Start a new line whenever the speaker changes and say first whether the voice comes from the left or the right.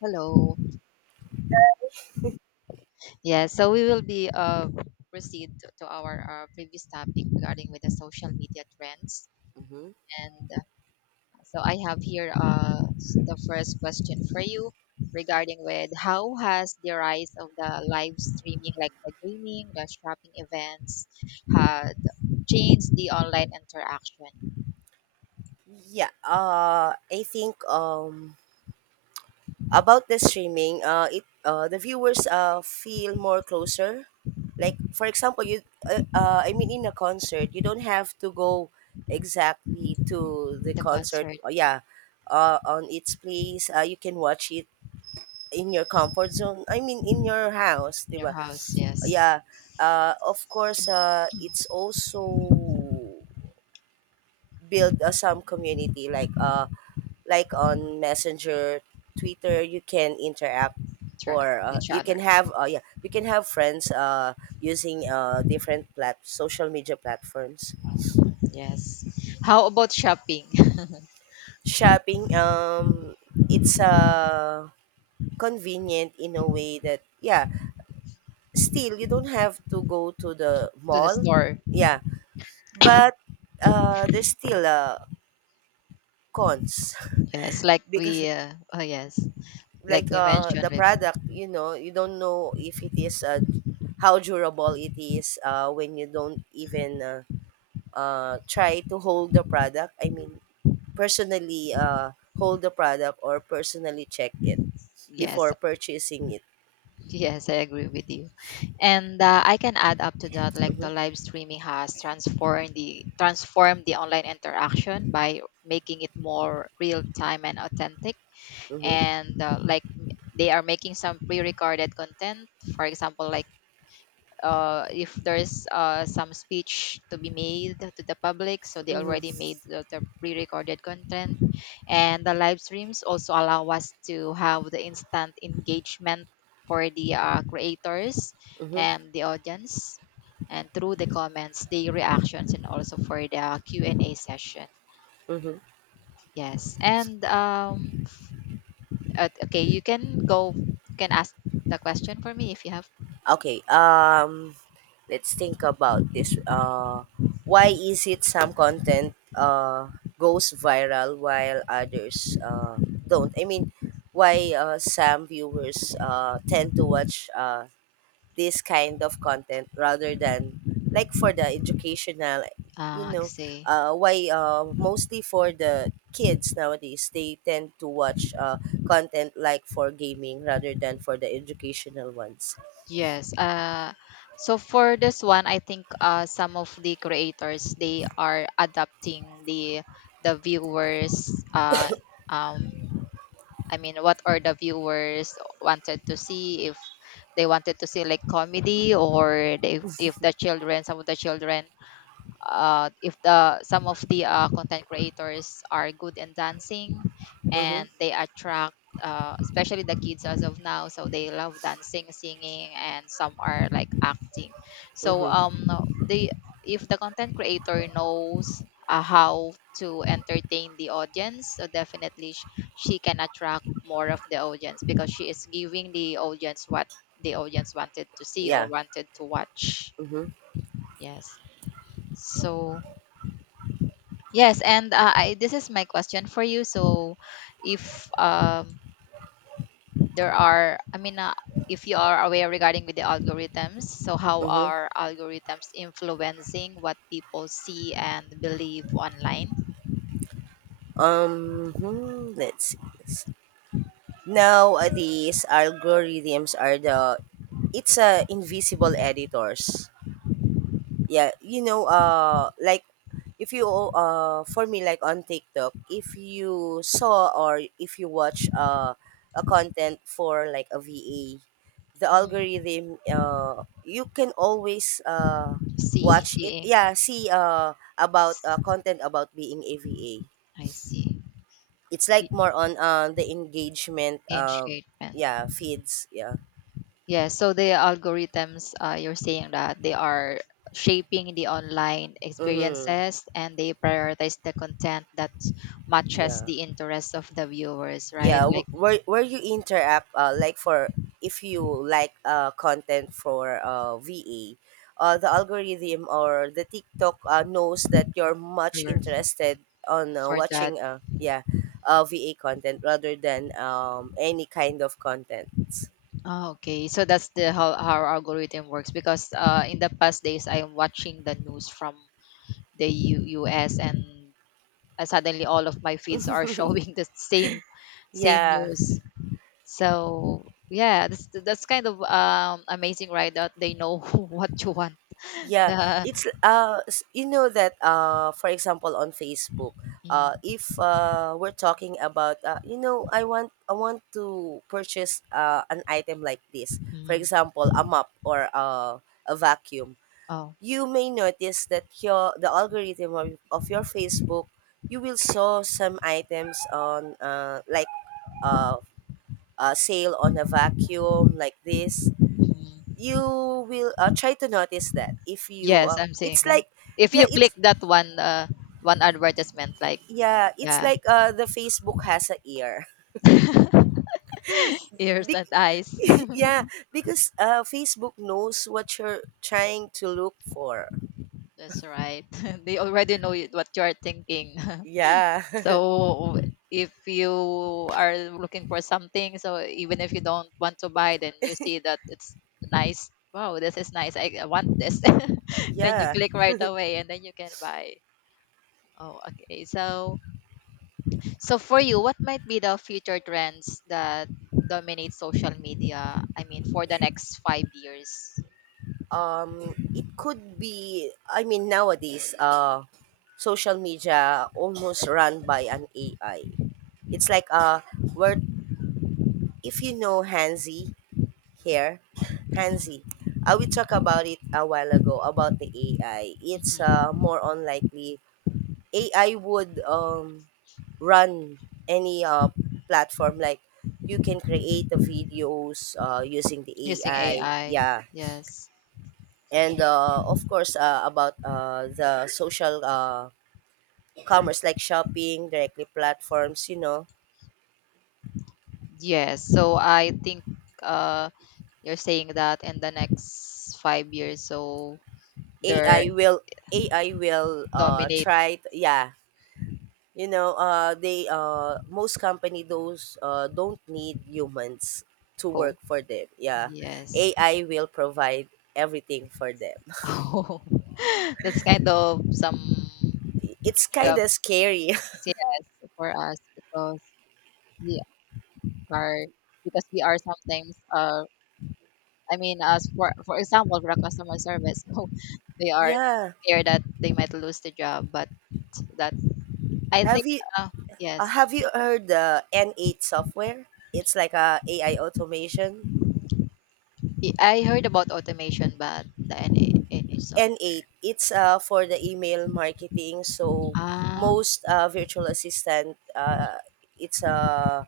left: Hello. Yes, so we will be proceed to our previous topic regarding with the social media trends.
right: Mm-hmm.
left: And so I have here the first question for you regarding with how has the rise of the live streaming, like the gaming, the shopping events, had changed the online interaction,
right: Yeah, I think about the streaming, it the viewers feel more closer. Like for example, you I mean in a concert, you don't have to go exactly to the
left: the
right: concert.
left: concert
right: Yeah, on its place, you can watch it in your comfort zone. I mean in your house,
left: in your
right: diba?
left: house? Yes,
right: Yeah. Of course, it's also build some community, like on Messenger, Twitter, you can interact,
left: interact
right: or
left: with each
right: you can
left: other.
right: have you can have friends using different social media platforms.
left: Yes. How about shopping?
right: Shopping, it's convenient in a way that, yeah, still you don't have to go to the
left: To the
right: mall.
left: store?
right: Yeah, but there's still cons.
left: Yes, like
right: Because,
left: we, oh yes, like
right: like,
left: you mentioned
right: the
left: before.
right: product, you don't know if it is how durable it is when you don't even try to hold the product. I mean, personally hold the product or personally check it before
left: Yes,
right: purchasing it.
left: yes, I agree with you. And I can add up to that, like
right: Mm-hmm.
left: the live streaming has transformed the online interaction by making it more real time and authentic.
right: Mm-hmm.
left: And like they are making some pre-recorded content, for example, like if there's some speech to be made to the public, so they
right: Mm-hmm.
left: already made the pre-recorded content, and the live streams also allow us to have the instant engagement for the creators
right: Mm-hmm.
left: and the audience, and through the comments, the reactions, and also for the Q&A session.
right: Mm-hmm.
left: Yes, and okay, you can go. You can ask the question for me if you have.
right: Okay, let's think about this. Why is it some content goes viral while others don't? I mean, why some viewers tend to watch this kind of content rather than, like, for the educational, you
left: Uh,
right: know,
left: see.
right: why mostly for the kids nowadays they tend to watch content, like, for gaming rather than for the educational ones.
left: Yes. So for this one, I think some of the creators they are adapting the viewers. Um, I mean, what are the viewers wanted to see? If they wanted to see like comedy, or they, if the children, some of the children if the some of the content creators are good in dancing
right: Mm-hmm.
left: and they attract especially the kids as of now, so they love dancing, singing, and some are like acting. So
right: Mm-hmm.
left: the if the content creator knows how to entertain the audience, so definitely she can attract more of the audience because she is giving the audience what the audience wanted to see or
right: Yeah.
left: wanted to watch,
right: Mm-hmm.
left: yes. So yes, and this is my question for you. So, if I mean, if you are aware regarding with the algorithms, so how
right: Mm-hmm.
left: are algorithms influencing what people see and believe online?
right: Um. Let's see. This. Now these algorithms are the it's invisible editors. Yeah, like, if you for me, like, on TikTok, if you saw or if you watch a content for like a VA, the
left: Mm,
right: algorithm, you can always
left: see,
right: watch it.
left: seeing.
right: Yeah, see about content about being a VA.
left: I see.
right: It's
left: E-
right: like more on the engagement.
left: Engagement.
right: Yeah, feeds. Yeah.
left: Yeah, so the algorithms you're saying that they are shaping the online
right: Mm-hmm.
left: experiences and they prioritize the content that matches
right: Yeah,
left: the interests of the viewers, right?
right: yeah,
left: Like
right: where you interact like, for if you like content for VA, the algorithm or the TikTok knows that you're much
left: for,
right: interested on
left: for that.
right: watching VA content rather than any kind of content.
left: Oh, okay. So that's the how our algorithm works because in the past days I am watching the news from the US and suddenly all of my feeds are showing the same
right: Yeah.
left: news. So yeah, that's kind of amazing, right? That they know what you want.
right: Yeah,
left: The
right: it's you know that for example, on Facebook,
left: Mm,
right: if we're talking about, I want to purchase an item like this. For
left: mm,
right: example, a mop or a vacuum.
left: oh
right: You may notice that your the algorithm of your Facebook, you will saw some items on like uh a sale on a vacuum like this.
left: mm.
right: You will try to notice that if you
left: Yes, I'm seeing
right: it's
left: that.
right: like,
left: If
right: yeah,
left: you click that one advertisement, like,
right: it's
left: yeah.
right: like, the Facebook has a ear.
left: Ears
right: Be-
left: and eyes.
right: yeah, because Facebook knows what you're trying to look for.
left: That's right. They already know what you are thinking.
right: Yeah.
left: So if you are looking for something, so even if you don't want to buy, then you see that it's nice. Wow, this is nice. I want this. Then you
right: Yeah.
left: click right away and then you can buy. Oh, okay. So for you, what might be the future trends that dominate social media? I mean, for the next 5 years?
right: It could be, I mean, nowadays social media almost run by an AI. It's like where if you know Hansi here. Hansi. We talked about it a while ago about the AI. It's
left: Mhm.
right: more unlikely AI would run any platform. Like, you can create the videos using the
left: Using
right: AI.
left: AI.
right: Yeah,
left: Yes.
right: and of course, about the social commerce, like shopping directly platforms. You know,
left: Yes. So I think uh you're saying that in the next 5 years, so they're
right: AI will AI will
left: dominate
right: try. To, yeah, you know, they most company those don't need humans to work
left: co.
right: for them. Yeah,
left: Yes.
right: AI will provide everything for them.
left: Oh, that's kind of some
right: It's kind
left: uh,
right: of scary.
left: CS for us, because we are we are sometimes, I mean, as for example for a customer service, so they are
right: Yeah.
left: scared that they might lose the job, but that I think,
right: Have you
left: uh,
right: uh,
left: yes,
right: have you heard the N8 software? It's like a AI automation.
left: I heard about automation, but the NA, NA so
right: N8. It's for the email marketing. So
left: ah.
right: most virtual assistant, it's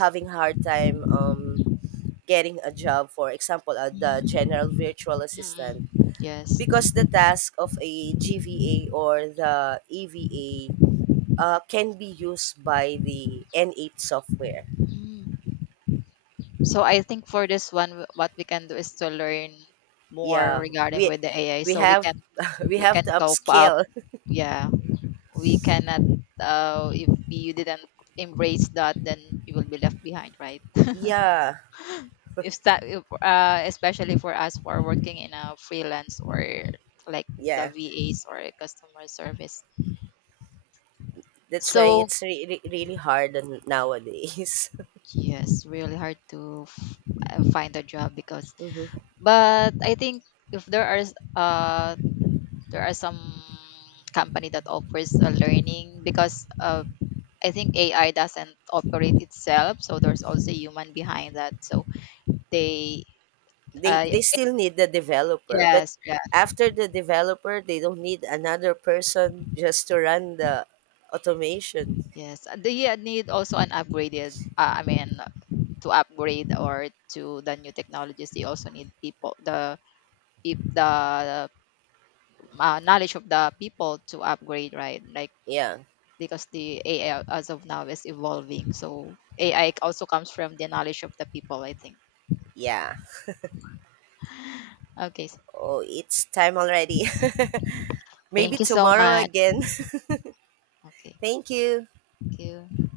right: having hard time getting a job, for example, the general virtual assistant,
left: Mm. Yes.
right: because the task of a GVA or the EVA can be used by the N8 software.
left: Mm. So I think for this one, what we can do is to learn more
right: Yeah,
left: regarding
right: we
left: with the AI,
right: we
left: so
right: have we
left: we
right: have to
left: can cope up.
right: upscale.
left: Yeah, we cannot. If you didn't embrace that, then you will be left behind, right?
right: Yeah,
left: If especially for us who are working in a freelance or like the
right: yeah.
left: VAs or customer service.
right: That's why
left: So
right: it's really really hard nowadays.
left: yes, really hard to find a job, because.
right: Mhm.
left: But I think if there are there are some company that offers a learning because I think AI doesn't operate itself, so there's also human behind that. So they,
right: They
left: uh
right: they still need the developer, but
left: yes, yeah,
right: after the developer, they don't need another person just to run the automation.
left: yes, they need also an upgraded, I mean, to upgrade or to the new technologies. They also need people, the knowledge of the people to upgrade, right, like
right: Yeah,
left: because the AI as of now is evolving. So AI also comes from the knowledge of the people, I think.
right: yeah.
left: Okay.
right: Oh, it's time already. Maybe
left: Thank you so
right: tomorrow
left: much.
right: again.
left: Okay.
right: Thank you.
left: Thank you.